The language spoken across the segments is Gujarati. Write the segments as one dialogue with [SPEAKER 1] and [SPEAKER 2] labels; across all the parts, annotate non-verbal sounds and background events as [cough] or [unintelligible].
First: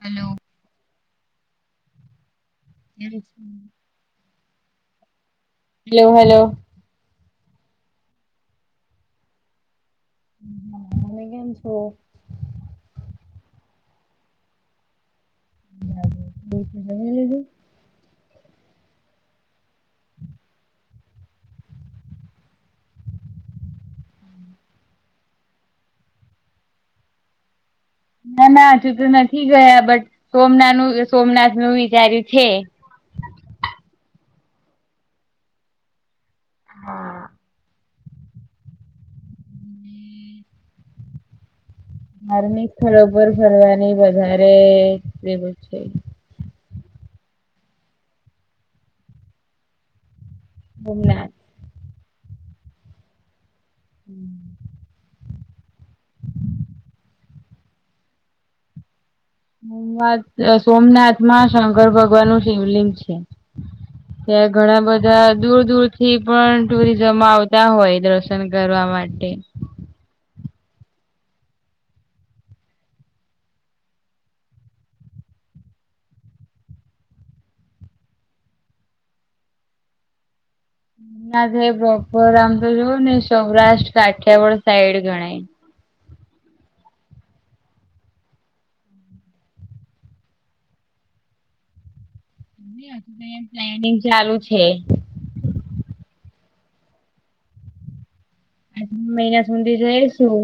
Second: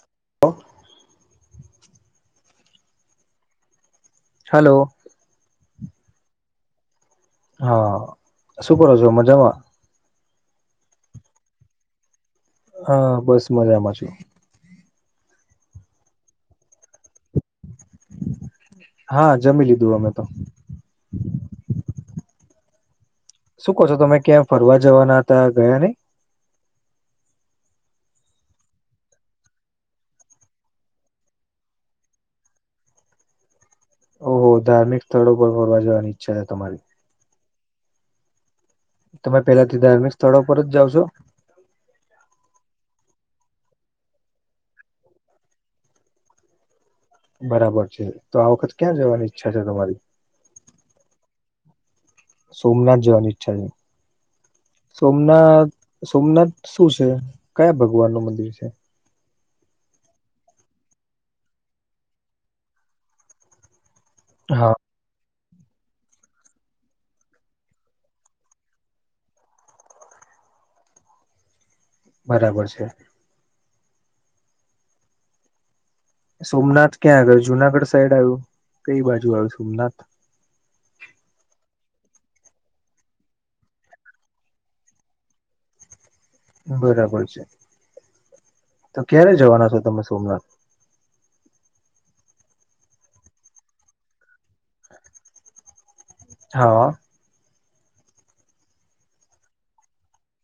[SPEAKER 1] Hello,
[SPEAKER 2] [inaudible]
[SPEAKER 1] [inaudible]
[SPEAKER 2] hello.
[SPEAKER 1] Hello hello.
[SPEAKER 2] હા શું કરો છો મજામાં?
[SPEAKER 1] તમે કેમ છો?
[SPEAKER 2] હા બસ મજામાં છું
[SPEAKER 1] [unintelligible] બીજું જમી લીધું?
[SPEAKER 2] હા જમી લીધું અમે તો, શું કહો છો તમે ક્યાં ફરવા જવાના હતા ગયા નઈ?
[SPEAKER 1] ના ના હજુ તો નથી ગયા બટ સોમનાનું સોમનાથનું વિચાર્યું છે.
[SPEAKER 2] ઓહો ધાર્મિક સ્થળો પર ફરવા જવાની ઈચ્છા છે, તમારી
[SPEAKER 1] હા.
[SPEAKER 2] તમે પેલાથી ધાર્મિક સ્થળો પર જ જાવ છો?
[SPEAKER 1] ધાર્મિક સ્થળો પર ફરવાની વધારે પેલું છે.
[SPEAKER 2] બરાબર છે, તો આ વખત ક્યાં જવાની ઈચ્છા છે, તમારી?
[SPEAKER 1] [inaudible]
[SPEAKER 2] સોમનાથ જવાની ઈચ્છા છે. સોમનાથ સોમનાથ શું છે. કયા ભગવાનનું મંદિર છે.
[SPEAKER 1] સોમનાથ સોમનાથમાં શંકર ભગવાનનું શિવલિંગ છે. ત્યાં
[SPEAKER 2] હા
[SPEAKER 1] ઘણા બ બધા દૂર દૂરથી પણ ટુરિઝમ આવતા હોય દર્શન કરવા માટે
[SPEAKER 2] બરાબર છે. સોમનાથ ક્યાં આગળ જુનાગઢ સાઈડ આવ્યું કઈ બાજુ આવે સોમનાથ?
[SPEAKER 1] ના થયુ પ્રોપર આમ તો જોવો ને સૌરાષ્ટ્ર કાઠિયાવાડ સાઈડ ગણાય
[SPEAKER 2] બરાબર છે, તો ક્યારે જવાના છો તમે સોમનાથ
[SPEAKER 1] ની હજુ મેં પ્લાનિંગ ચાલુ છે.
[SPEAKER 2] હા,
[SPEAKER 1] [unintelligible] સુધી જઈશું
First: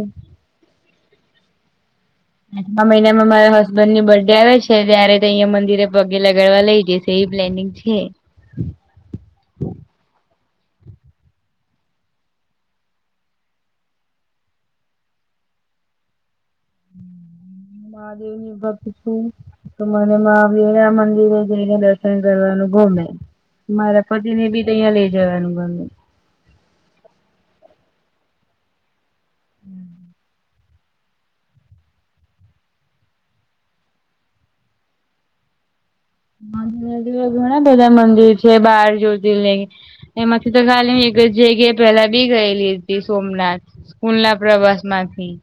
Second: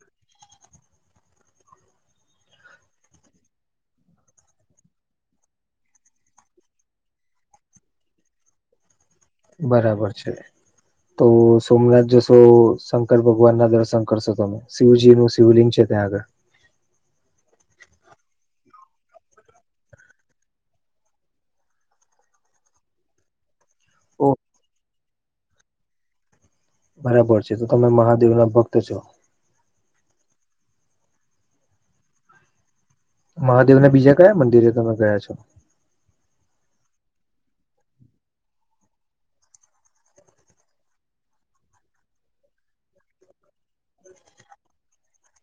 [SPEAKER 1] આઠમા મહિનામાં મારા હસબન્ડની બર્થ ડે આવે છે, ત્યારે તે અહિયાં મંદિરે પગે લગાવા લઇ જઈશ તેવી પ્લનિંગ છે.
[SPEAKER 2] બરાબર છે. તો સોમનાથ જશો શંકર ભગવાનના દર્શન કરશો તમે, શિવજીનું શિવલિંગ છે, ત્યાં આગળ
[SPEAKER 1] મહાદેવની ભકત છું તો મને મહાવીરરામ મંદિરે જઈને દર્શન કરવાનું ગમેં મારા
[SPEAKER 2] ઓ
[SPEAKER 1] પતિને બી ત્યાં લઈ જવાનું ગમે
[SPEAKER 2] બરાબર છે, તો તમે મહાદેવના ભક્ત છો?
[SPEAKER 1] હમ.
[SPEAKER 2] મહાદેવના બીજા કયા મંદિરે તમે ગયા છો?
[SPEAKER 1] [unintelligible] ઘણા બધા મંદિર છે, બાર જ્યોતિ [unintelligible] એમાંથીતો ખાલી એક જગ્યા પેલા બી ગયેલી હતી સોમનાથ, સ્કૂલના પ્રવાસમાંથી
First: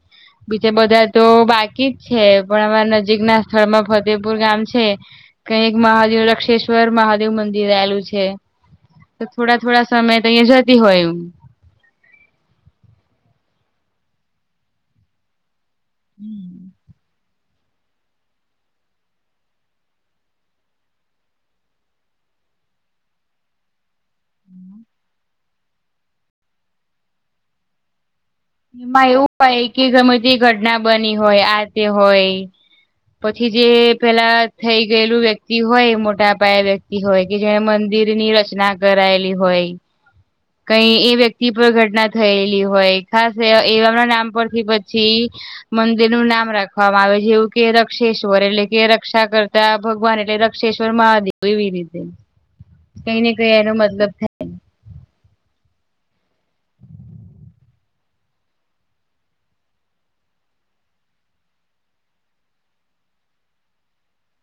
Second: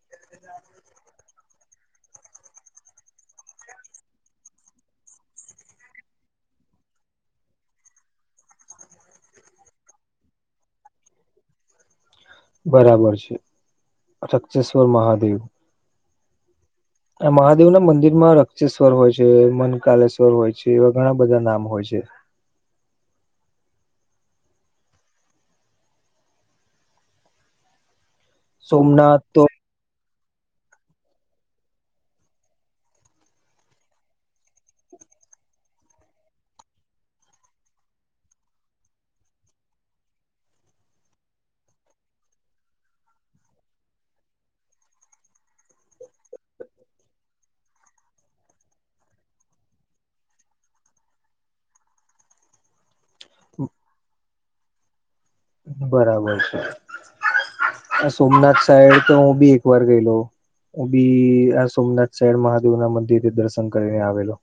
[SPEAKER 1] બીજ બધા તો બાકી જ છે પણ અમારા નજીક ના સ્થળમાં ફતેહપુર ગામ છે. કઈ એક મહાદેવ રક્ષેશ્વર મહાદેવ મંદિર આવેલું છે. તો થોડા થોડા સમય તો અહીિયાયા જતી હોય એમ
[SPEAKER 2] બરાબર છે રક્ષેશ્વર મહાદેવ
[SPEAKER 1] હમ
[SPEAKER 2] આ મહાદેવ ના મંદિર માં રક્ષેશ્વર હોય છે મનકાલેશ્વર હોય છે એવા ઘણા બધા નામ હોય છે
[SPEAKER 1] એમાં
[SPEAKER 2] સોમનાથ
[SPEAKER 1] એવું
[SPEAKER 2] તો
[SPEAKER 1] હોય કે ગમે તે ઘટના બની હોય આ તે હોય. પછી જે પેલા થઈ ગયેલું વ્યક્તિ હોય મોટા પાયે વ્યક્તિ હોય કે જેને મંદિરની રચના કરાયેલી હોય. કઈ એ વ્યક્તિ પર ઘટના થયેલી હોય. ખાસ એવામના નામ પરથી પછી. મંદિરનુંું નામ રાખવામાં આવે જેવું કે રક્ષેશ્વર એટલે કે રક્ષા કર ભગવાન એટલે રક્ષેશ્વર મહાદેવ એવી રીતે કઈ ને કઈ એનો મતલબ થાય.
[SPEAKER 2] બરાબર છે સોમનાથ સાઈડ તો હું બી એક વાર ગયેલો ઉ બી આ સોમનાથ સાહેર મહાદેવ ના મંદિર દર્શન કરીને આવેલો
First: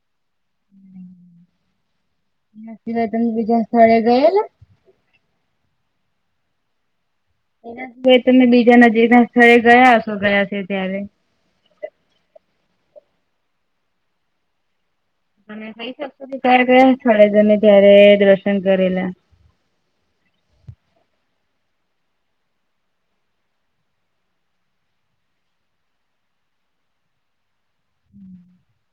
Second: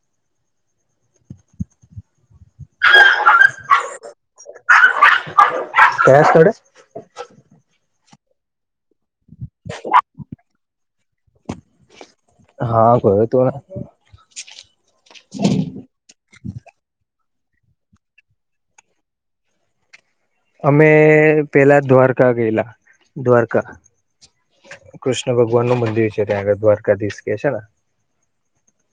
[SPEAKER 1] જદન બીજા સ્થળે ગયે.
[SPEAKER 2] કેસડે
[SPEAKER 1] એના સિવાય તમે બીજા નજીક ના સ્થળે ગયા હ છો ગયા છે, ત્યારે
[SPEAKER 2] હા કો તો
[SPEAKER 1] મ શ ત છડ દને તારે દર્શન કરલા
[SPEAKER 2] અમે પેલા દ્વારકા ગયેલા દ્વારકા કૃષ્ણ ભગવાન નું મંદિર છે ત્યાં આગળ દ્વારકાધીશ કે છને.
[SPEAKER 1] હમ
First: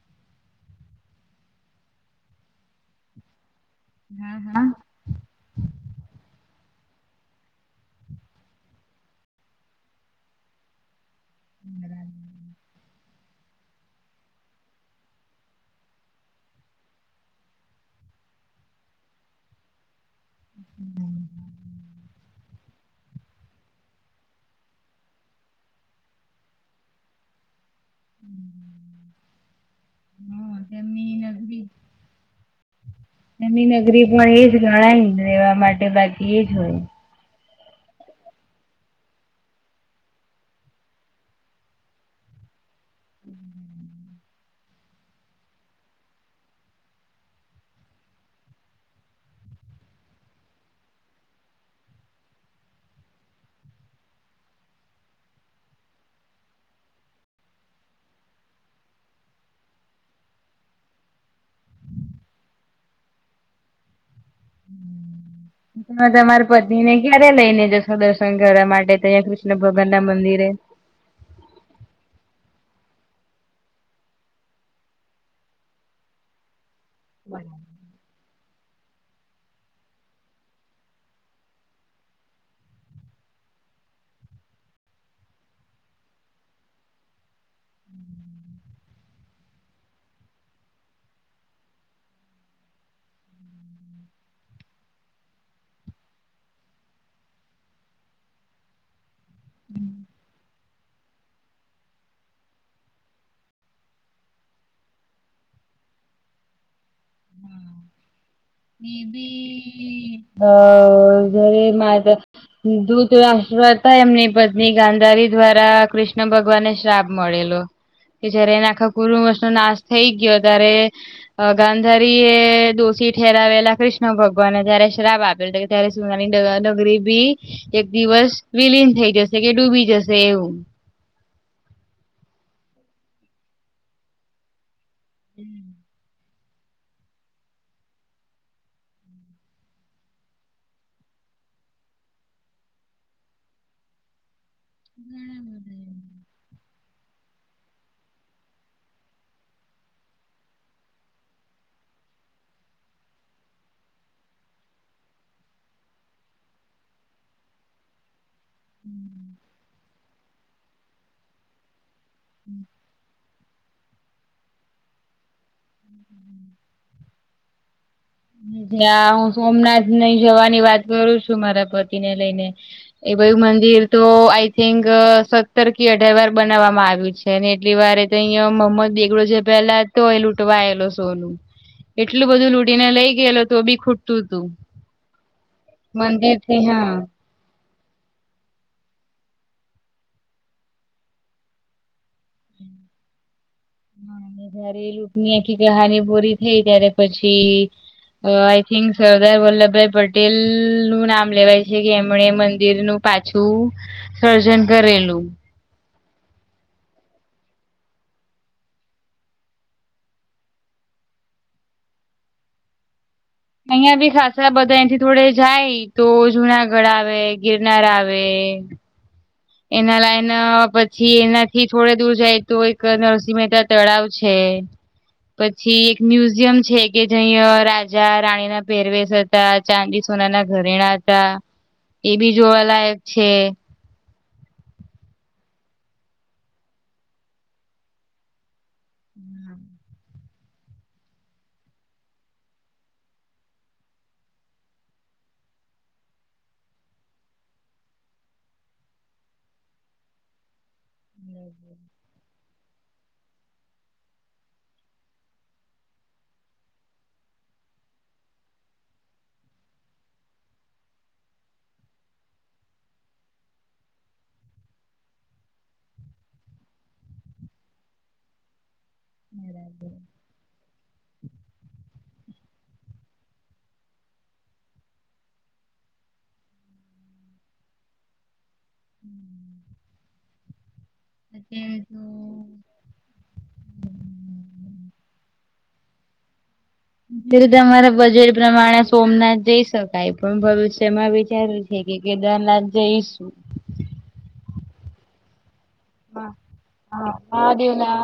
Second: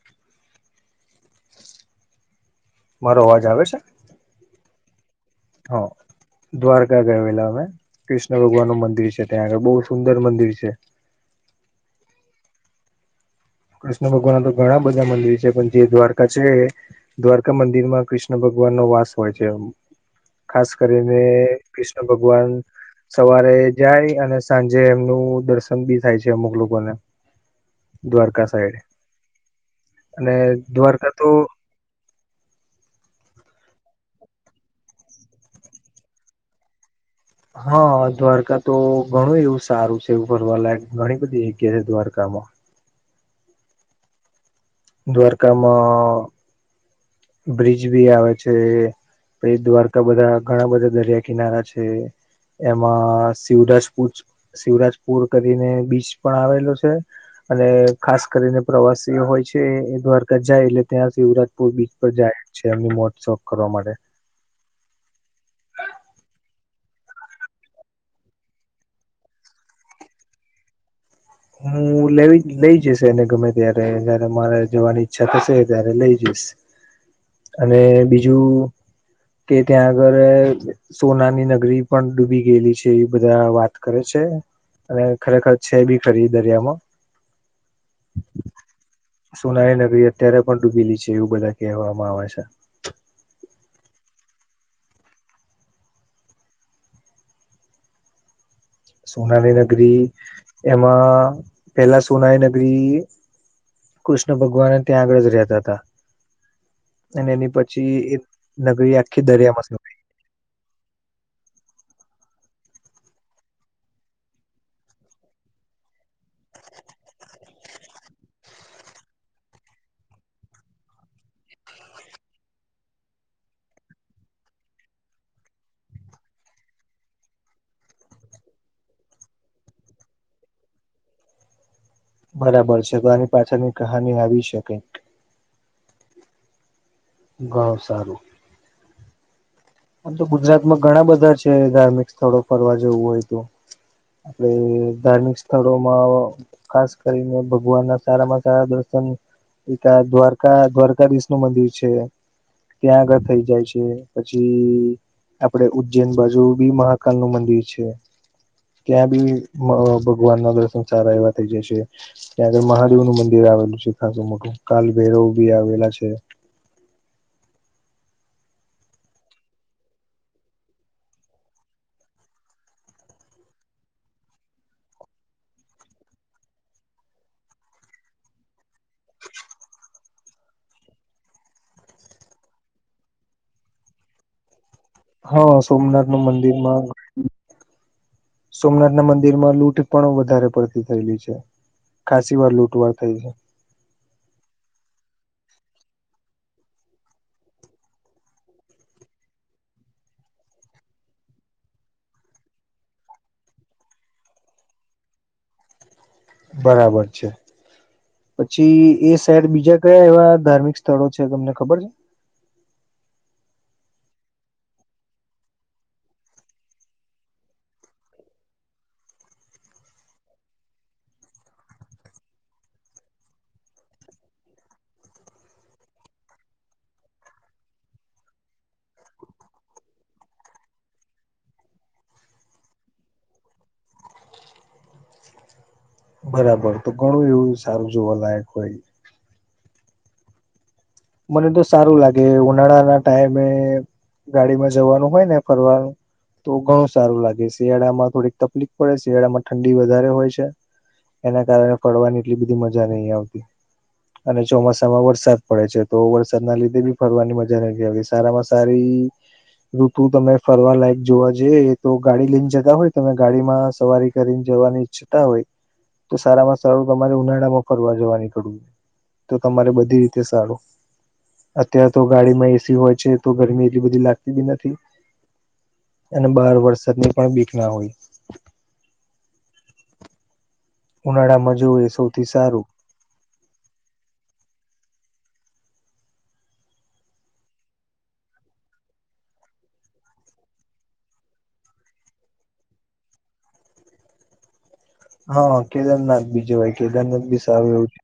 [SPEAKER 2] મારો અવાજ આવે છે.
[SPEAKER 1] હા હા
[SPEAKER 2] હા દ્વારકા ગયલા અમે કૃષ્ણ ભગવાન નું મંદિર છે ત્યાં આગળ બહુ સુંદર મંદિર છે.
[SPEAKER 1] હરા
[SPEAKER 2] કૃષ્ણ ભગવાન તો ઘણા બધા મંદિર છે પણ જે દ્વારકા છે. દ્વારકા મંદિર માં કૃષ્ણ ભગવાન નો વાસ હોય છે. ખાસ કરીને કૃષ્ણ ભગવાન સવારે જાય અને સાંજે એમનું દર્શન બી થાય છે અમુક લોકોને દ્વારકા સાઈડ અને
[SPEAKER 1] હા તેમની
[SPEAKER 2] દ્વારકા તો
[SPEAKER 1] નની નગરી પણ એ જ ગણાયને રહેેવા માટે બાકી એ જ હોય.
[SPEAKER 2] હા દ્વારકા તો ઘણું એવું સારું છે એવું ફરવાલાયક ઘણી બધી જગ્યા છે દ્વારકામાં
[SPEAKER 1] હમ્મ
[SPEAKER 2] દ્વવારકામાં બ્રિજ બી આવે છે પ દ્વારકા બધા ઘણા બધા દરિયા કિનારા છે. એમાં શિવરાજપુર શિવરાજપુર કરીને બીચ પણ આવેલો છે. અને ખાસ કરીને પ્રવાસી હોય છે, દ્વારકા જાય એટલે ત્યાં શિવરાજપુર બી તો જાય જ છે, એમની મોટસપ કરવા માટે
[SPEAKER 1] તમે તમાર પત્નીને ક્યારે લઈ ને જશો દર્શન કરવા માટે અહં કૃષ્ણ ભગવાન ના મંદિરે
[SPEAKER 2] હું લે લઈ જઈશ એને ગમે ત્યારે જયારે મારે જવાની ઈચ્છા થશે ત્યારે લઈ જઈશ.
[SPEAKER 1] બરાબર
[SPEAKER 2] અને બીજું કે ત્યાં આગળ સોનાની નગરી પણ ડૂબી ગયેલી છે એવી બધા વાત કરે છે. અને ખરેખર છે, બી ખરી દરિયામાં સોનાલી નગરી અત્યારે પણ ડૂબીલી છે એવું બધા કહેવામાં આવે છે. સોનાની નગરી એમાં પેલા સોનાની નગરી. કૃષ્ણ ભગવાન ત્યાં આગળ જ રહેતા હતા અને એની પછી
[SPEAKER 1] મે
[SPEAKER 2] નગરી આખી દરિયામાં
[SPEAKER 1] બી અ ઘરે મા દૂત રાષ્ટ્ર હતા એમની પત્ની ગાંધારી દ્વારા કૃષ્ણ ભગવાનને શ્રાાવ મળેલો કે જયારે એને આખા કુરુમશ નો નાશ થઈ ગયો ત્યારે. અ ગાંધારી એ દોષી. ઠેરાવેલા કૃષ્ણ ભગવાનને જય્યારે શ્રાપ આપેલો ત્યારે સુનાની ડગરી બી. એક દિવસ વિલીન થઈ જશે કે ડૂબી જશે એવું.
[SPEAKER 2] બરાબર છે તો આની પાછળની કહાની આવી શકે.
[SPEAKER 1] હમ.
[SPEAKER 2] ગ સારું. આમ તો ગુજરાત માં ઘણા બધા છે ધાર્મિક સ્થળો ફરવા જવું હોય તો. આપડ
[SPEAKER 1] ઘણા
[SPEAKER 2] ધાર્મિક
[SPEAKER 1] બધા
[SPEAKER 2] સ્થળોમાં.
[SPEAKER 1] એવા
[SPEAKER 2] ખાસ કરીને ભગવાન ના સારામાં સારા દર્શન. એક આ દ્વારકા દ્વારકાધીશ નું મંદિર છે ત્યાં આગળ થઇ જાય છે પછી. આપડે ઉજ્જૈન બાજુ બી મહાકાલ નું મંદિર છે. ક્યાં બી ભગવાન ના દર્શન સારા એવા થઈ જશે. ત્યારે મહાદેવ નું મંદિર આવેલું છે ખાસું મોટું કાલભૈરવ બી આવેલા છે.
[SPEAKER 1] જ હું સોમનાથ નઈ જવાની વાત કરું છું મારા પતિને લઈને. એ બય મંદિર તો આઈ થિક સત્તર કે અઢાર વાર બનાવવામાં આવ્યું છે. ને એટલી વારે તો અહં મમ્મ જ દ બેગડો છે પેલા તોય લૂટવાયેલો સોનું. એટલું બધું લૂડીને લઈ ગયેલું હતું અ બી ખૂટતું હતું.
[SPEAKER 2] હા સોમનાથ નું મંદિરમાં. સોમનાથ ના મંદિર માં લૂંટ પણ વધારે પડતી થયેલી છે. કાશી વાર લૂટવાર થઈ છે.
[SPEAKER 1] હા જયારે લૂકની આખી કહાની પૂરી થઈ ત્યારે પછી. આઈ થિંક સરદાર વલ્લભભાઈ પટેલ નું નામ લેવાય છે કે એમણે મંદિરનું. પાછું સર્જન કરેલું.
[SPEAKER 2] બરાબર છે. પછી એ શહેર બીજા કયા એવા ધાર્મિક સ્થળો છે તમને ખબર છે.
[SPEAKER 1] અહિયાં બી ખાસ બધા અહીંથી થોડે જાય તો જુનાગઢ આવે ગિરનાર આવે. એના લાઈન પછી એનાથી થોડે દૂર જાય તો એક નરસિંહ મહેતા તળાવ છે. પછી એક મ્યુઝિયમ છે કે જહં રાજા રાણીના પેરવે. ચાંદ સોના ના ઘરેણા હતા એ બી જોવાલાયક છે.
[SPEAKER 2] બરાબર તો ઘણું એવું સારું જોવા લયક હોય.
[SPEAKER 1] હમ.
[SPEAKER 2] મને તો સારું લાગે ઉનાળા ના ટાઈમે ગાડીમાં જવાનું હોય ને ફરવાનું. તો ઘણું સારું લાગે શિયાળામાં થોડીક તકલીફ પડે શિયાળામાં ઠંડી વધારે હોય છે. એના કારણે ફડવાની એટલી બધી મજા નહીં આવતી અને ચોમાસામાં વરસાદ પડે છે. તો વરસાદ ના લીધે બી ફરવાની મજા નથી આવતી સારામાં સારી. ઋતુ તમે ફરવા લાયક જોવા જઈએ એ તો ગાડી લઈને જતા હોય તમે ગાડીમાં સવારી. કરીને જવાની ઈચ્છતા હોય તો સારામાં સારું તમારે ઉનાળા માં ફરવા જવાની કડવું જો. તો તમારે બધી રીતે સારું. અત્યારેાર તો ગાડી માં એસી હોય છે તો ગરમી એટલી બધી લાગતી બી નથી. અને બાર વરસાદની પણ બીક ના હોય.
[SPEAKER 1] હમ્.
[SPEAKER 2] ઉનાળામાં જો એ સૌથી સારું.
[SPEAKER 1] જે રીતે અમારા બજેટ પ્રમાણે સોમનાથ જઈ શકાય પણ ભવિષ્યમાં વિચાર. હે કે દના જે ઇશું.
[SPEAKER 2] હા કેદારનાથ
[SPEAKER 1] હા
[SPEAKER 2] બીજવાય કેદારનાથ બી સારું એવું છે.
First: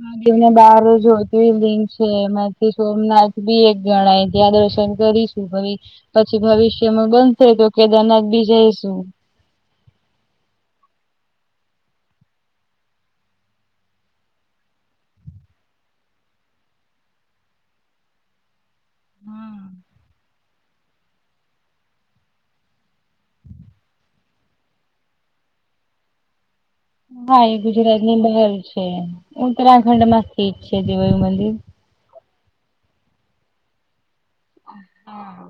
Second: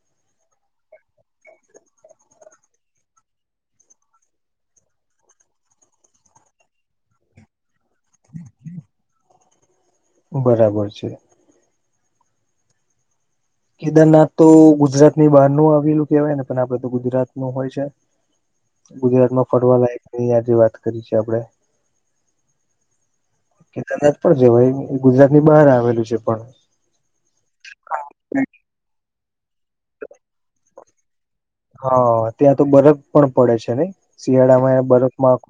[SPEAKER 1] માગીર ને બાર જ્યોતિર્લિંગ છે એમાંથી સોમનાથ બી એક ગણાય ત્યાં દર્શન કરીશ. પછી ભવિષ્યમાં બંધ થાય તો કેદારનાથ બી જાયશું.
[SPEAKER 2] બરાબર છે. કેદારનાથ તો ગુજરાત ની બહાર ન આવેલું કેહેવાય ને પણ આપડે તો ગુજરાત નું હોય છે. ગુજરાત માં ફરવા લની આજે વાત કરી છે આપડે કે તના જ પણ જેાઈ ગુજરાત ની બહાર આવેલું છે પણ
[SPEAKER 1] હા એ ગુજરાત ની બહર છે ઉત્તરાખંડ માં સ્થિત છે દેવાયુ મંદિર.
[SPEAKER 2] હા ત્યાં તો બરફ પણ પડે છે ને શિયાળામાં બરફમાં
[SPEAKER 1] હા.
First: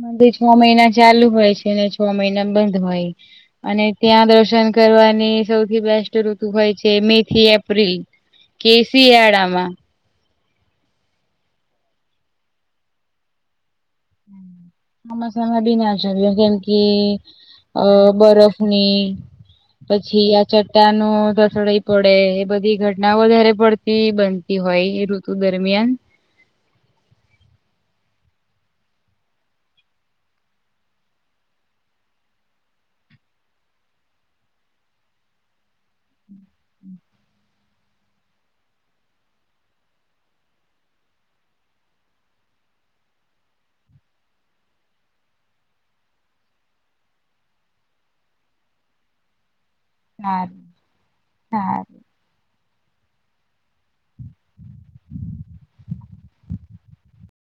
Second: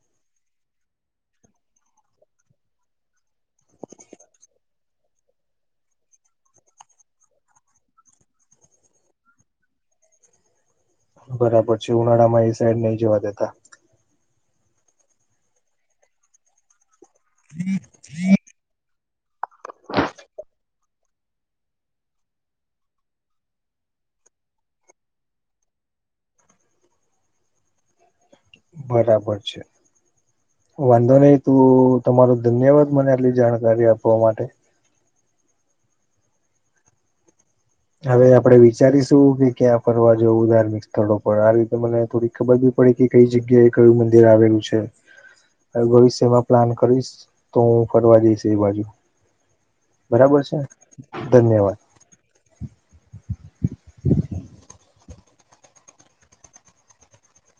[SPEAKER 1] મંદિર છ મહિના ચાલુ હોય છે અને છ મહિના બંધ હોય. અને ત્યાં દર્શન કરવાની સૌથી બેસ્ટ ઋતુ હોય છે મે થી એપ્રિલ. કે શિયાળામાં.
[SPEAKER 2] બરાબર છે ઉનાળામાં એ સાઈડ નહી જવા દેતા.
[SPEAKER 1] હ મસામાં બી ના આચારઓ કેમકી અ બરફ અને પછી આ ચટ્ટા ન ધસડાઈ પડે એ બધી ઘટનાઓ વધારે પડ બનતી હોય એ ઋતુ દરમિયાન
[SPEAKER 2] બરાબર છે. વાંધો નહી તું તમારો ધન્યવાદ મને આટલી જાણકારી આપવા માટે.
[SPEAKER 1] [inaudible]
[SPEAKER 2] હવે આપડે વિચારીશું કે ક્યાં ફરવા જવું ધાર્મિક સ્થળો પર આ રીતે મને થોડી ખબર બી પડે કે કઈ જગ્યાએ કયું મંદિર આવેલું છે. ભવિષ્યમાં પ્લાન કરીશ તો હું ફરવા જઈશ એ બાજુ. બરાબર છે
[SPEAKER 1] સારું
[SPEAKER 2] ધન્યવાદ.
[SPEAKER 1] સારું